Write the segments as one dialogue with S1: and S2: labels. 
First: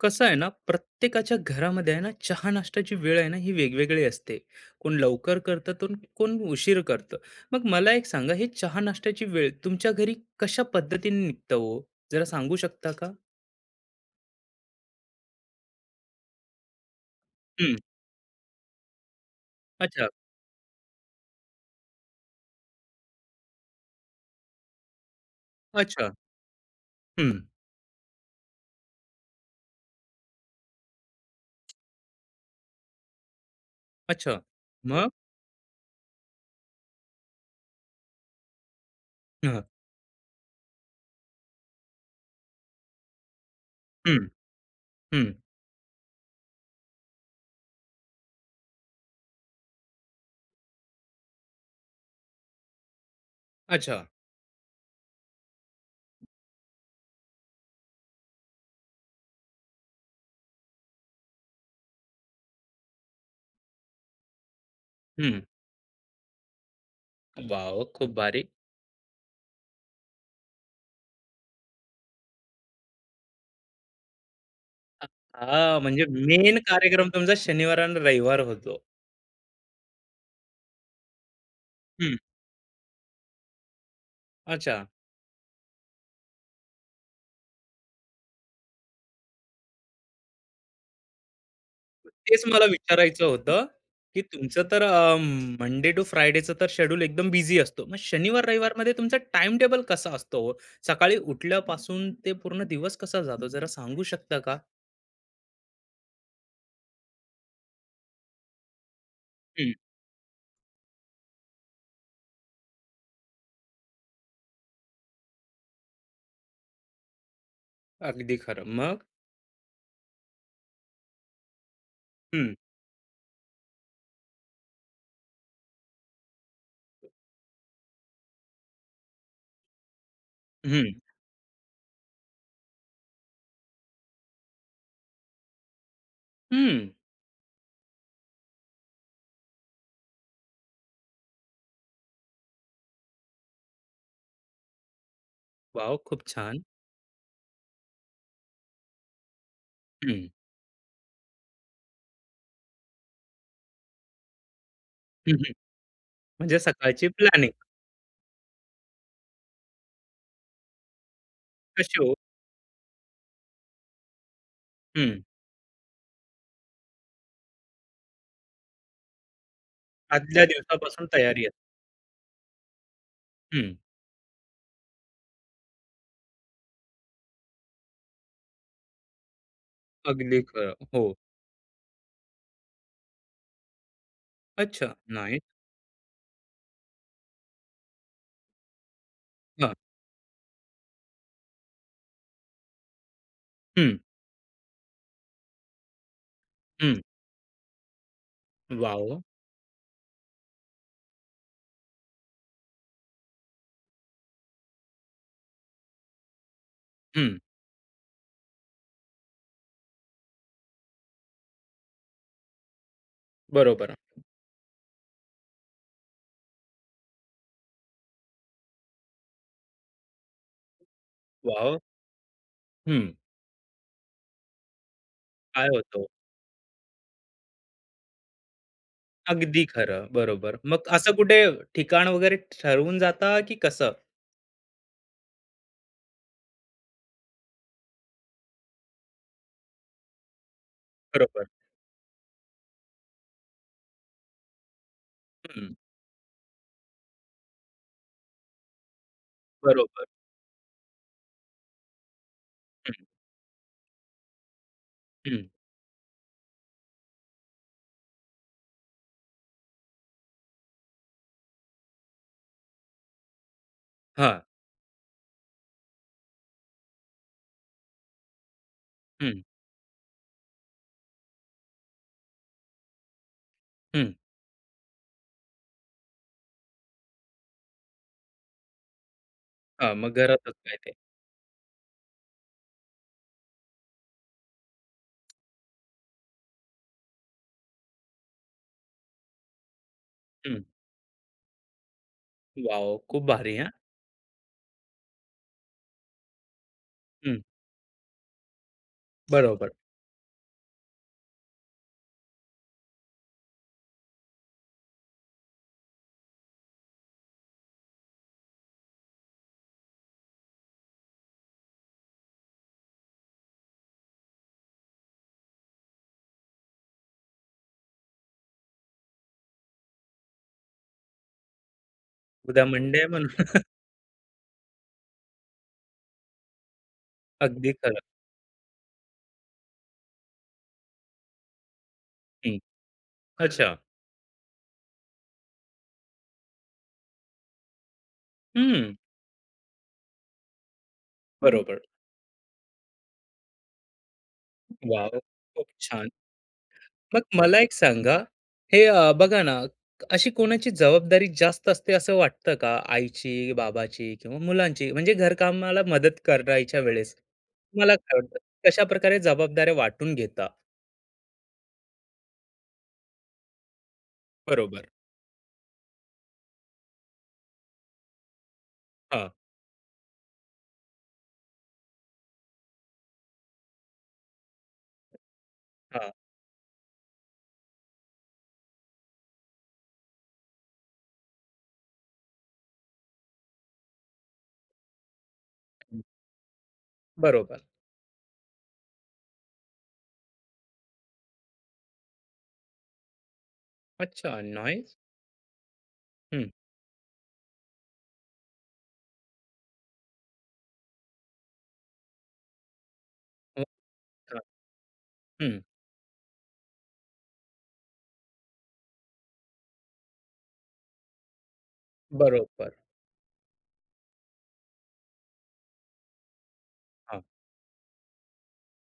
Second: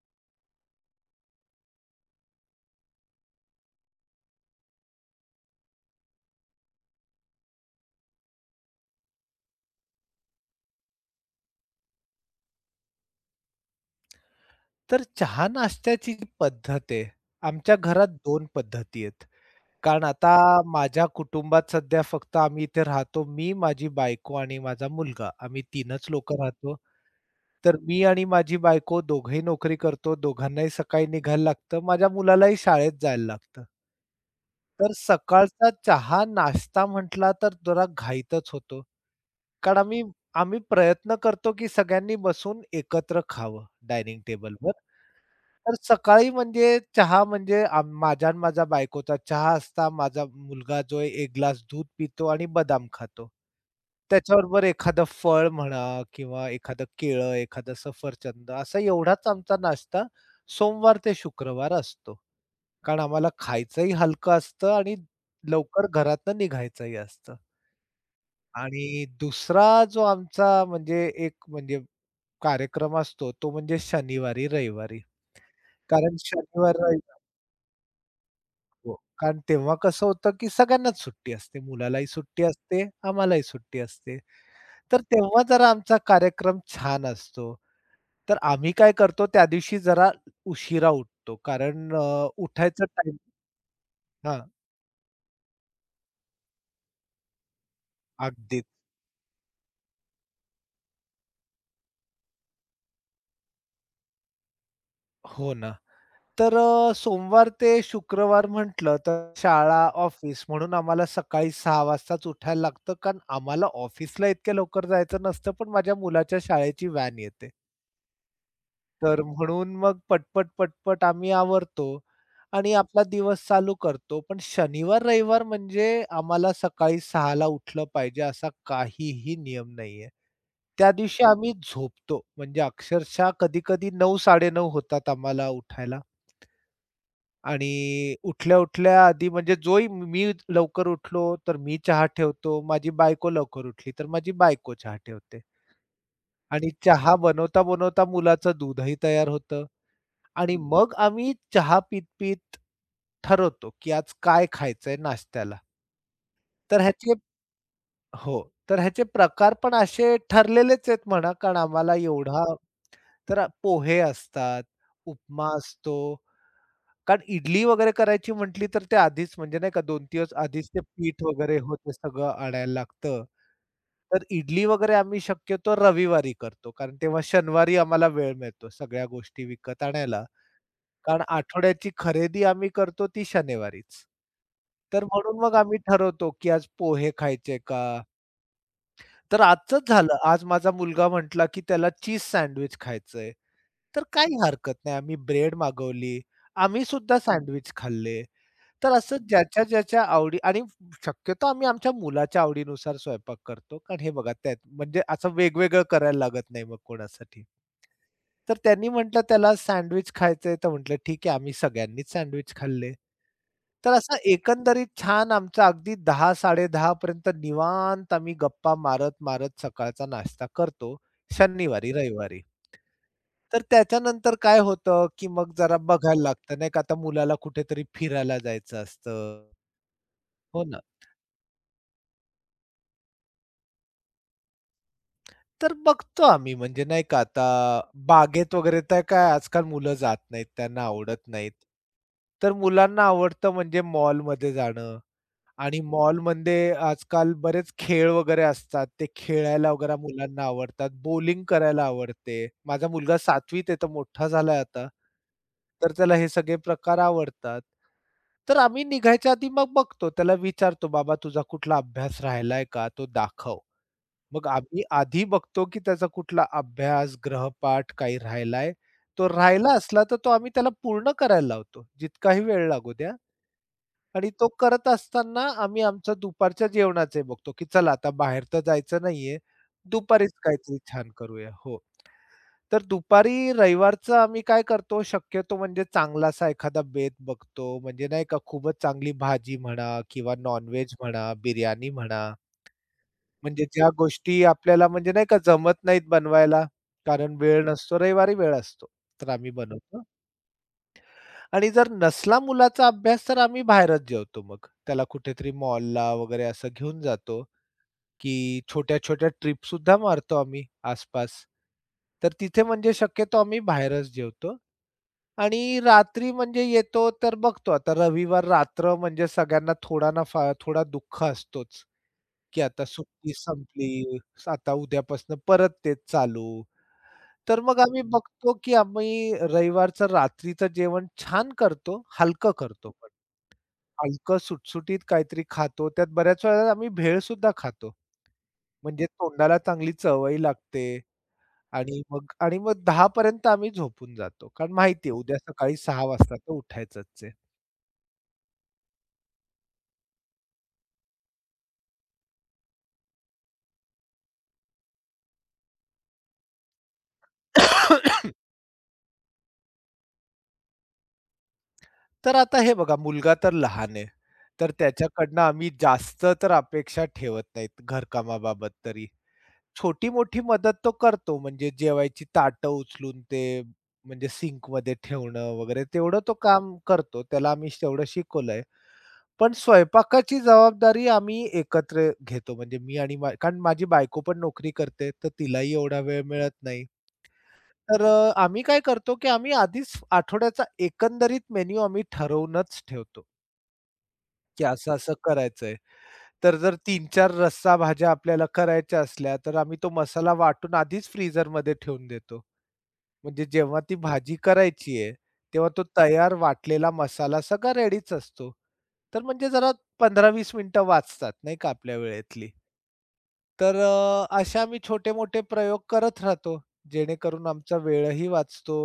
S1: कसं आहे ना, प्रत्येकाच्या घरामध्ये आहे ना चहा नाश्त्याची वेळ? आहे ना, ही वेगवेगळी असते. कोण लवकर करतं तर कोण उशीर करतं. मग मला एक सांगा, हे चहा नाश्त्याची वेळ तुमच्या घरी कशा पद्धतीने निघतं हो? जरा सांगू शकता का?
S2: तर चहा नाश्त्याची जी पद्धत आहे,
S1: हम्म,
S2: आमच्या घरात 2 पद्धती आहेत. कारण
S1: अच्छा.
S2: आता माझ्या कुटुंबात सध्या फक्त आम्ही इथे राहतो. मी, माझी बायको आणि माझा मुलगा आम्ही तीनच
S1: अच्छा.
S2: लोकं राहतो.
S1: हम्म,
S2: तर मी आणि माझी बायको दोघंही नोकरी करतो. दोघांनाही सकाळी निघायला लागतं. माझ्या मुलालाही शाळेत जायला लागतं.
S1: अच्छा.
S2: तर
S1: मग.
S2: सकाळचा चहा नाश्ता म्हटला तर जरा घाईतच होतो.
S1: हं,
S2: कारण आम्ही आम्ही प्रयत्न करतो, की सगळ्यांनी बसून एकत्र खावं डायनिंग
S1: हम्म,
S2: टेबलवर.
S1: हम्म,
S2: तर सकाळी म्हणजे चहा म्हणजे माझ्या आणि माझ्या बायकोचा चहा असता. माझा मुलगा जो आहे 1 ग्लास दूध पितो आणि बदाम खातो.
S1: अच्छा.
S2: त्याच्याबरोबर एखादं फळ म्हणा किंवा एखादं केळं, एखादं सफरचंद असा एवढाच आमचा नाश्ता सोमवार ते शुक्रवार असतो. कारण आम्हाला खायचंही हलकं असतं आणि
S1: हम्म,
S2: लवकर घरातनं निघायचंही असतं.
S1: वाव, खूप भारी.
S2: आणि दुसरा जो आमचा म्हणजे एक म्हणजे कार्यक्रम असतो तो म्हणजे शनिवारी, रविवारी.
S1: हा, म्हणजे
S2: कारण
S1: मेन
S2: शनिवार,
S1: कार्यक्रम
S2: रविवार
S1: तुमचा शनिवार आणि रविवार होतो.
S2: हो. कारण तेव्हा कसं होतं, की सगळ्यांनाच सुट्टी असते. मुलालाही
S1: हम्म,
S2: सुट्टी असते, आम्हालाही सुट्टी असते.
S1: अच्छा.
S2: तर तेव्हा जरा आमचा कार्यक्रम छान असतो. तर आम्ही काय करतो त्या दिवशी जरा उशिरा उठतो. कारण
S1: तेच मला
S2: उठायचं टाईम
S1: विचारायचं होतं, की
S2: हां,
S1: तुमचं तर मंडे टू फ्रायडेचं तर शेड्यूल एकदम बिझी असतो. मग शनिवार
S2: अगदीच.
S1: रविवारमध्ये तुमचा टाइम टेबल कसा असतो हो? सकाळी उठल्यापासून ते पूर्ण दिवस कसा जातो जरा सांगू शकता का?
S2: हो ना. तर सोमवार ते शुक्रवार म्हटलं तर
S1: हं,
S2: शाळा, ऑफिस म्हणून आम्हाला सकाळी 6 वाजताच उठायला लागतं, कारण आम्हाला ऑफिसला इतक्या लवकर जायचं नसतं, पण माझ्या मुलाच्या शाळेची व्हॅन येते.
S1: अगदी खरं. मग?
S2: तर म्हणून मग पटपट, पटपट आम्ही आवरतो
S1: हं,
S2: आणि आपला दिवस चालू करतो. पण शनिवार, रविवार म्हणजे आम्हाला सकाळी 6 उठलं पाहिजे असा काहीही नियम नाहीये. त्या
S1: हं,
S2: दिवशी आम्ही झोपतो. म्हणजे अक्षरशः कधी-कधी 9, 9:30 होतात आम्हाला उठायला.
S1: हं.
S2: आणि उठल्या-उठल्या आधी म्हणजे जोही मी लवकर उठलो, तर मी चहा ठेवतो. माझी बायको लवकर उठली, तर माझी बायको चहा ठेवते.
S1: वॉव! खूप छान.
S2: आणि चहा बनवता-बनवता मुलाचं दूधही तयार होतं
S1: हं,
S2: आणि मग आम्ही चहा पीत-पीत ठरवतो, की आज काय खायचंय
S1: हं, हं.
S2: नाश्त्याला.
S1: म्हणजे
S2: तर
S1: सकाळची
S2: ह्याचे
S1: प्लॅनिंग
S2: हो, तर ह्याचे प्रकार पण असे ठरलेलेच आहेत म्हणा, कारण आम्हाला
S1: कशी हो?
S2: एवढा तर पोहे असतात,
S1: हं.
S2: उपमा असतो कारण इडली वगैरे करायची म्हटली तर ते आधीच म्हणजे नाही का 2 दिवस
S1: आदल्या
S2: आधीच ते
S1: दिवसापासून
S2: पीठ
S1: तयारी आहे.
S2: वगैरे होतं सगळं आणायला लागतं.
S1: हं.
S2: तर इडली वगैरे आम्ही शक्यतो रविवारी करतो. कारण तेव्हा शनिवारी आम्हाला वेळ मिळतो सगळ्या गोष्टी विकत आणायला.
S1: अगदी खरं. हो.
S2: कारण आठवड्याची खरेदी आम्ही करतो ती शनिवारीच.
S1: अच्छा.
S2: तर म्हणून
S1: नाईस.
S2: मग आम्ही ठरवतो, की आज पोहे खायचे का? तर
S1: हां.
S2: आजचंच झालं. आज माझा मुलगा म्हटला, की त्याला चीज सँडविच खायचंय.
S1: हं,
S2: तर काही हरकत नाही. आम्ही ब्रेड मागवली. आम्ही
S1: हं.
S2: सुद्धा सँडविच खाल्ले. तर
S1: वॉव!
S2: असं ज्याच्या ज्याच्या आवडी आणि शक्यतो आम्ही आमच्या मुलाच्या आवडीनुसार स्वयंपाक करतो. कारण हे बघा त्यात म्हणजे असं वेगवेगळं करायला लागत नाही मग कोणासाठी. तर त्यांनी म्हटलं त्याला सँडविच खायचंय तर म्हटलं ठीक आहे आम्ही सगळ्यांनीच सँडविच खाल्ले. तर
S1: बरोबर.
S2: असं एकंदरीत छान आमचा अगदी 10:00-10:30 पर्यंत निवांत आम्ही गप्पा मारत-मारत सकाळचा नाश्ता करतो.
S1: वॉव!
S2: शनिवारी, रविवारी.
S1: हं.
S2: तर त्याच्यानंतर काय होतं, की मग
S1: काय
S2: जरा
S1: होतो.
S2: बघायला लागतं नाही का आता मुलाला कुठेतरी फिरायला जायचं असतं.
S1: अगदी खरं. बरोबर.
S2: हो ना.
S1: मग असं कुठे ठिकाण वगैरे ठरवून जाता की कसं?
S2: तर बघतो आम्ही म्हणजे नाही का आता बागेत वगैरे तर काय आजकाल मुलं जात नाहीत, त्यांना आवडत
S1: बरोबर.
S2: नाहीत. तर मुलांना आवडतं म्हणजे मॉलमध्ये जाणं
S1: हं.
S2: आणि मॉलमध्ये आजकाल बरेच खेळ वगैरे असतात. ते खेळायला वगैरे
S1: बरोबर.
S2: मुलांना आवडतात. बॉलिंग करायला आवडते. माझा
S1: हं,
S2: मुलगा 7वीत आहे, तर मोठा झालाय आता.
S1: हं.
S2: तर त्याला हे सगळे प्रकार आवडतात. तर आम्ही निघायच्या आधी मग बघतो. त्याला विचारतो, "बाबा तुझा कुठला अभ्यास राहिलाय का? तो दाखव."
S1: हां.
S2: मग आम्ही आधी बघतो की त्याचा कुठला अभ्यास, गृहपाठ काही राहिलाय. तो
S1: हं,
S2: राहिला असला तर तो आम्ही त्याला पूर्ण करायला लावतो, जितकाही वेळ लागू द्या.
S1: हं.
S2: आणि तो करत असताना आम्ही आमचं दुपारच्या जेवणाचे बघतो, की चला आता बाहेर तर जायचं नाहीये,
S1: हां, मग
S2: दुपारीच
S1: घरातच काय
S2: काहीतरी
S1: ते.
S2: छान करूया. हो. तर दुपारी रविवारचं आम्ही काय करतो शक्यतो म्हणजे चांगलासा एखादा बेत बघतो. म्हणजे नाही का खूपच चांगली भाजी म्हणा किंवा
S1: हं.
S2: नॉन म्हणा, बिर्याणी म्हणा
S1: वॉव! खूप भारी
S2: म्हणजे
S1: हां.
S2: ज्या गोष्टी आपल्याला म्हणजे नाही का जमत नाहीत बनवायला, कारण
S1: हं.
S2: वेळ नसतो, रविवारी वेळ असतो, तर आम्ही
S1: बरोबर.
S2: बनवतो आणि जर नसला मुलाचा अभ्यास तर आम्ही बाहेरच जेवतो मग. त्याला कुठेतरी मॉलला वगैरे असं घेऊन जातो, की छोट्या-छोट्या ट्रिपसुद्धा मारतो आम्ही आसपास. तर तिथे म्हणजे शक्यतो आम्ही बाहेरच जेवतो आणि रात्री म्हणजे येतो तर बघतो आता रविवार रात्र म्हणजे सगळ्यांना थोडा ना फार थोडा दुःख असतोच. की
S1: उद्या
S2: आता
S1: मंडे म्हणून.
S2: सुट्टी संपली, आता उद्यापासून परत तेच चालू. तर
S1: अगदी
S2: मग
S1: खरं.
S2: आम्ही बघतो की आम्ही रविवारचं रात्रीचं जेवण छान करतो, हलकं
S1: हं.
S2: करतो पण.
S1: अच्छा.
S2: हलकं सुटसुटीत काहीतरी खातो. त्यात बऱ्याच वेळेला आम्ही भेळ सुद्धा खातो.
S1: हं.
S2: म्हणजे तोंडाला चांगली चवही लागते
S1: बरोबर.
S2: आणि मग 10 पर्यंत आम्ही झोपून जातो. कारण माहिती
S1: वॉव!
S2: उद्या
S1: खूप
S2: सकाळी 6
S1: छान.
S2: वाजता तर
S1: मग
S2: उठायचंच आहे.
S1: मला एक सांगा, हे बघा ना, अशी कोणाची जबाबदारी जास्त असते असं वाटतं का? आईची, बाबाची किंवा मुलांची? म्हणजे घरकामाला मदत करायच्या वेळेस. तुम्हाला काय वाटतं? कशाप्रकारे जबाबदाऱ्या वाटून घेता?
S2: तर आता हे बघा, मुलगा तर लहान आहे. तर
S1: बरोबर.
S2: त्याच्याकडनं आम्ही जास्त तर अपेक्षा ठेवत नाहीत घरकामाबाबत तरी.
S1: हां,
S2: छोटी-मोठी मदत तो करतो, म्हणजे जेवायची ताटं उचलून ते म्हणजे सिंकमध्ये ठेवणं वगैरे
S1: हां.
S2: तेवढं तो काम करतो. त्याला आम्ही तेवढं शिकवलंय. पण स्वयंपाकाची जबाबदारी आम्ही एकत्र घेतो. म्हणजे मी आणि कारण माझी बायको पण नोकरी करते, तर तिलाही
S1: हं.
S2: एवढा वेळ मिळत नाही.
S1: बरोबर.
S2: तर आम्ही काय करतो, की आम्ही आधीच आठवड्याचा एकंदरीत मेनू आम्ही ठरवूनच ठेवतो.
S1: अच्छा,
S2: की
S1: नाईस.
S2: असं-असं करायचंय.
S1: हं.
S2: तर जर तीन चार रस्सा भाज्या आपल्याला करायच्या असल्या, तर आम्ही तो मसाला वाटून आधीच फ्रीझरमध्ये ठेवून देतो. म्हणजे
S1: हं.
S2: जेव्हा ती भाजी करायची आहे,
S1: हं.
S2: तेव्हा तो तयार वाटलेला मसाला सगळा रेडीच असतो. तर म्हणजे जरा 15-20 मिनिटं वाचतात नाही का आपल्या वेळेतली.
S1: बरोबर.
S2: तर असे आम्ही छोटे-मोठे प्रयोग करत राहतो,
S1: हां.
S2: जेणेकरून आमचा वेळही वाचतो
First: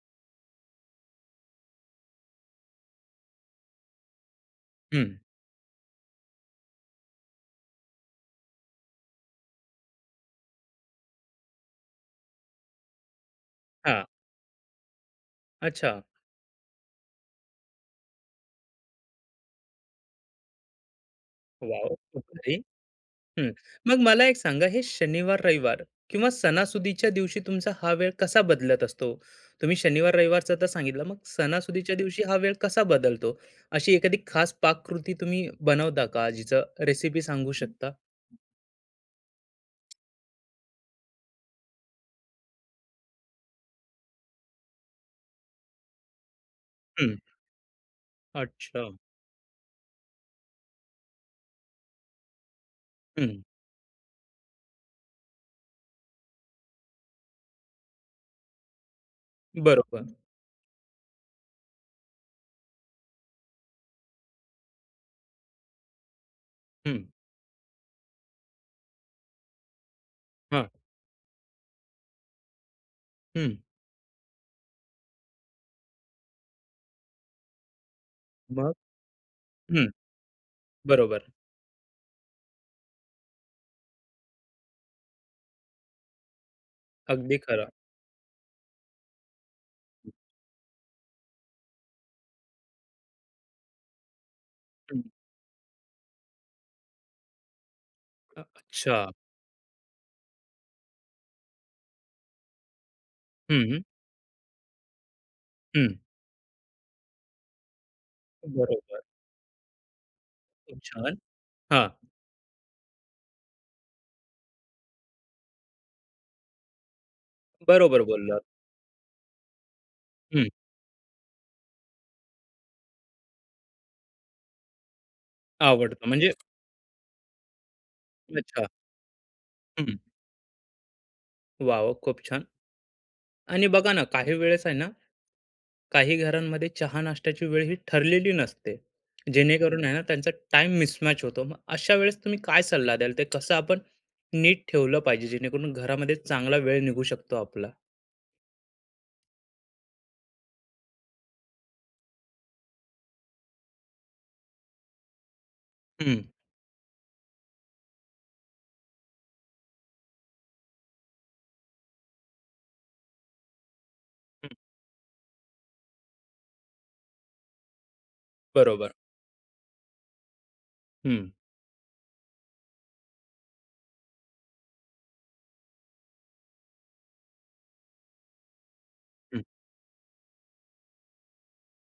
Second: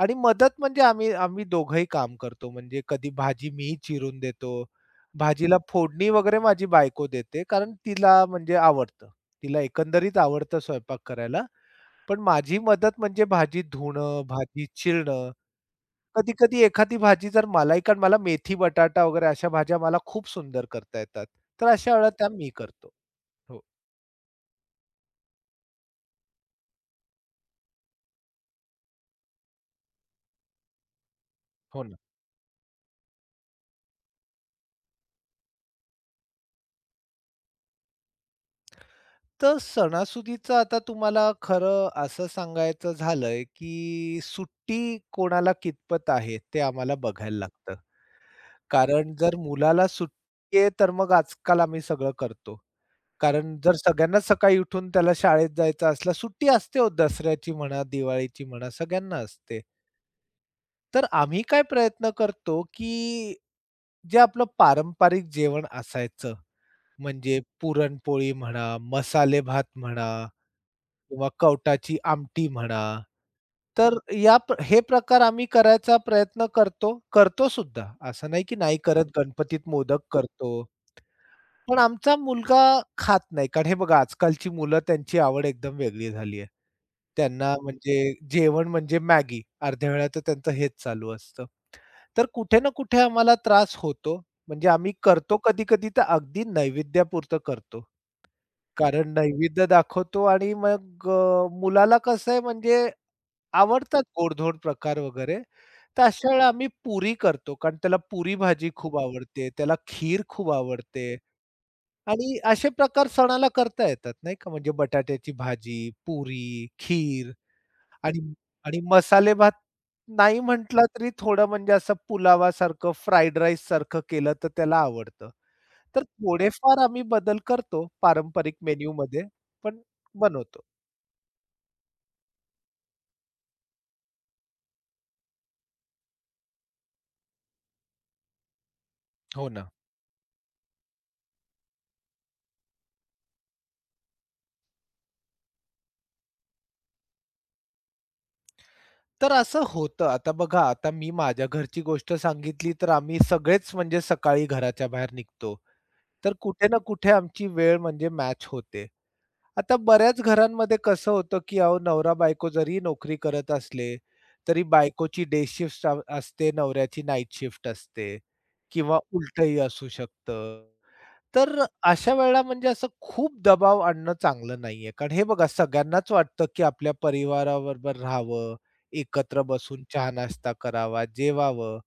S2: आणि मदत म्हणजे आम्ही आम्ही दोघंही काम करतो. म्हणजे कधी भाजी मी चिरून देतो.
S1: हं.
S2: भाजीला फोडणी वगैरे माझी बायको देते, कारण तिला म्हणजे आवडतं. तिला एकंदरीत आवडतं स्वयंपाक करायला. पण माझी मदत म्हणजे भाजी
S1: हां.
S2: धुणं, भाजी चिरणं.
S1: अच्छा.
S2: कधी-कधी एखादी भाजी जर मलाही कारण मला मेथी, बटाटा वगैरे अशा भाज्या मला खूप सुंदर करता येतात. तर अशा
S1: वॉव!
S2: वेळेला
S1: खूप
S2: त्या मी
S1: भारी.
S2: करतो.
S1: हं.
S2: हो,
S1: मग मला एक सांगा, हे शनिवार, रविवार किंवा सणासुदीच्या दिवशी तुमचा हा वेळ कसा बदलत असतो? तुम्ही शनिवार, रविवारचा तर सांगितलं, मग
S2: हो
S1: सणासुदीच्या
S2: ना.
S1: दिवशी हा वेळ कसा बदलतो? अशी एखादी खास पाककृती तुम्ही बनवता का, जिचं रेसिपी सांगू शकता?
S2: तर सणासुदीचं आता तुम्हाला खरं असं सांगायचं झालंय, की सुट्टी कोणाला कितपत आहे ते आम्हाला
S1: हं.
S2: बघायला लागतं.
S1: अच्छा.
S2: कारण जर मुलाला सुट्टी आहे, तर मग आजकाल आम्ही सगळं करतो.
S1: हं.
S2: कारण जर सगळ्यांनाच सकाळी उठून त्याला शाळेत जायचं असला सुट्टी असते हो दसऱ्याची म्हणा, दिवाळीची म्हणा सगळ्यांना असते.
S1: बरोबर.
S2: तर आम्ही काय प्रयत्न करतो, की जे आपलं पारंपरिक जेवण असायचं
S1: हं.
S2: म्हणजे पुरणपोळी म्हणा, मसाले भात म्हणा
S1: हां.
S2: किंवा कवटाची आमटी म्हणा.
S1: हं.
S2: तर या प्र हे प्रकार आम्ही करायचा प्रयत्न करतो, करतो सुद्धा. असं नाही की
S1: मग?
S2: नाही करत, गणपतीत
S1: हं.
S2: मोदक करतो.
S1: बरोबर.
S2: पण आमचा मुलगा खात नाही. कारण हे बघा आजकालची मुलं त्यांची आवड एकदम वेगळी झाली आहे.
S1: अगदी
S2: त्यांना
S1: खरं.
S2: म्हणजे जेवण म्हणजे मॅगी. अर्ध्या वेळा तर त्यांचं हेच चालू असतं. तर कुठे ना कुठे आम्हाला त्रास होतो. म्हणजे आम्ही
S1: हं.
S2: करतो कधी-कधी तर अगदी नैवेद्यापुरतं करतो.
S1: अच्छा.
S2: कारण नैवेद्य दाखवतो आणि मग मुलाला कसं आहे म्हणजे
S1: हं.
S2: आवडतात गोड-धोड प्रकार वगैरे.
S1: हं.
S2: तर अशा वेळेला आम्ही पुरी करतो. कारण त्याला पुरी भाजी खूप
S1: बरोबर.
S2: आवडते, त्याला खीर खूप
S1: खूप
S2: आवडते
S1: छान. हां.
S2: आणि असे प्रकार सणाला करता येतात नाही का. म्हणजे बटाट्याची भाजी, पुरी, खीर.
S1: बरोबर
S2: आणि
S1: बोललात.
S2: आणि मसाले भात नाही
S1: हं.
S2: म्हटला तरी थोडं म्हणजे असं पुलावासारखं, फ्राईड राईससारखं केलं तर त्याला आवडतं. तर
S1: आवडतं म्हणजे
S2: थोडेफार आम्ही बदल करतो पारंपरिक
S1: अच्छा.
S2: मेनूमध्ये, पण बनवतो.
S1: वाह! वाह! खूप छान. आणि बघा ना, काही वेळेस आहे ना, काही घरांमध्ये चहा नाश्त्याची वेळ ही ठरलेली नसते.
S2: हो ना.
S1: जेणेकरून आहे ना, त्यांचा टाइम मिसमॅच होतो. मग अशा वेळेस तुम्ही काय सल्ला द्याल? ते कसं आपण नीट ठेवलं पाहिजे, जेणेकरून घरामध्ये चांगला वेळ निघू शकतो आपला?
S2: तर असं होतं. आता बघा, आता मी माझ्या घरची गोष्ट सांगितली, तर आम्ही सगळेच म्हणजे सकाळी घराच्या बाहेर निघतो.
S1: हं,
S2: तर कुठे ना कुठे आमची वेळ म्हणजे मॅच होते. आता बऱ्याच घरांमध्ये कसं होतं, की अहो नवरा-बायको जरी नोकरी करत असले,
S1: हं.
S2: तरी बायकोची डे शिफ्ट असते, नवऱ्याची नाईट शिफ्ट असते
S1: बरोबर.
S2: किंवा उलटंही असू शकतं.
S1: हं.
S2: तर अशा वेळेला म्हणजे असं खूप दबाव आणणं चांगलं नाहीये. कारण हे बघा सगळ्यांनाच वाटतं, की आपल्या परिवाराबरोबर राहावं,
S1: हं.
S2: एकत्र बसून चहा-नाश्ता करावा, जेवावं.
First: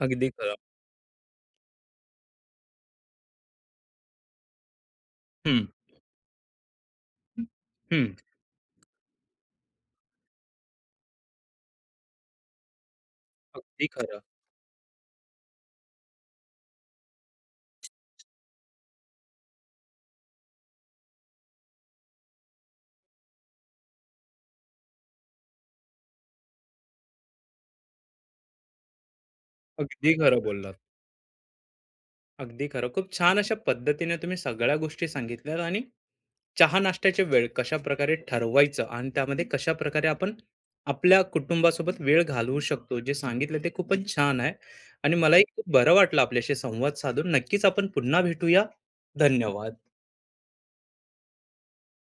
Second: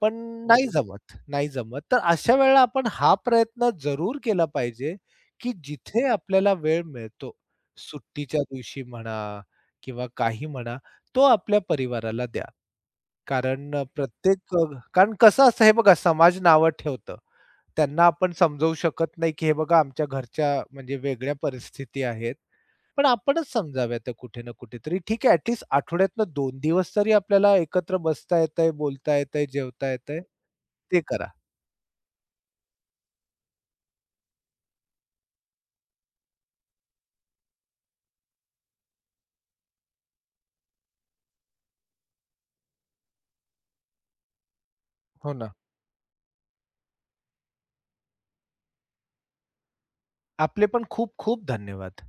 S2: पण
S1: अगदी खरं.
S2: नाही हो. जमत, नाही जमत. तर अशा वेळेला आपण हा प्रयत्न जरूर केला पाहिजे, की
S1: हं.
S2: जिथे आपल्याला वेळ मिळतो,
S1: हं.
S2: सुट्टीच्या दिवशी म्हणा किंवा काही म्हणा, तो आपल्या परिवाराला द्या. कारण अ,
S1: अगदी खरं.
S2: प्रत्येक अ, कारण कसं असतं हे बघा समाज नावं ठेवतं. त्यांना आपण समजावू शकत नाही, की हे बघा आमच्या घरच्या म्हणजे वेगळ्या परिस्थिती आहेत. पण आपणच समजाव्या त्या कुठे ना कुठेतरी. ठीक आहे ॲटलीस्ट आठवड्यातनं 2 दिवस तरी आपल्याला एकत्र बसता येतंय, बोलता येतंय, जेवता
S1: अगदी
S2: येतंय.
S1: खरं बोललात.
S2: ते करा.
S1: अगदी खरं. खूप छान अशा पद्धतीने तुम्ही सगळ्या गोष्टी सांगितल्यात आणि चहा नाश्त्याची वेळ कशाप्रकारे ठरवायचं आणि त्यामध्ये कशाप्रकारे आपण आपल्या कुटुंबासोबत वेळ घालवू शकतो, जे सांगितलं ते खूपच छान आहे. आणि
S2: हो
S1: मलाही
S2: ना.
S1: खूप बरं वाटलं आपल्याशी संवाद साधून. नक्कीच आपण पुन्हा भेटूया. धन्यवाद.
S2: आपले पण खूप खूप धन्यवाद.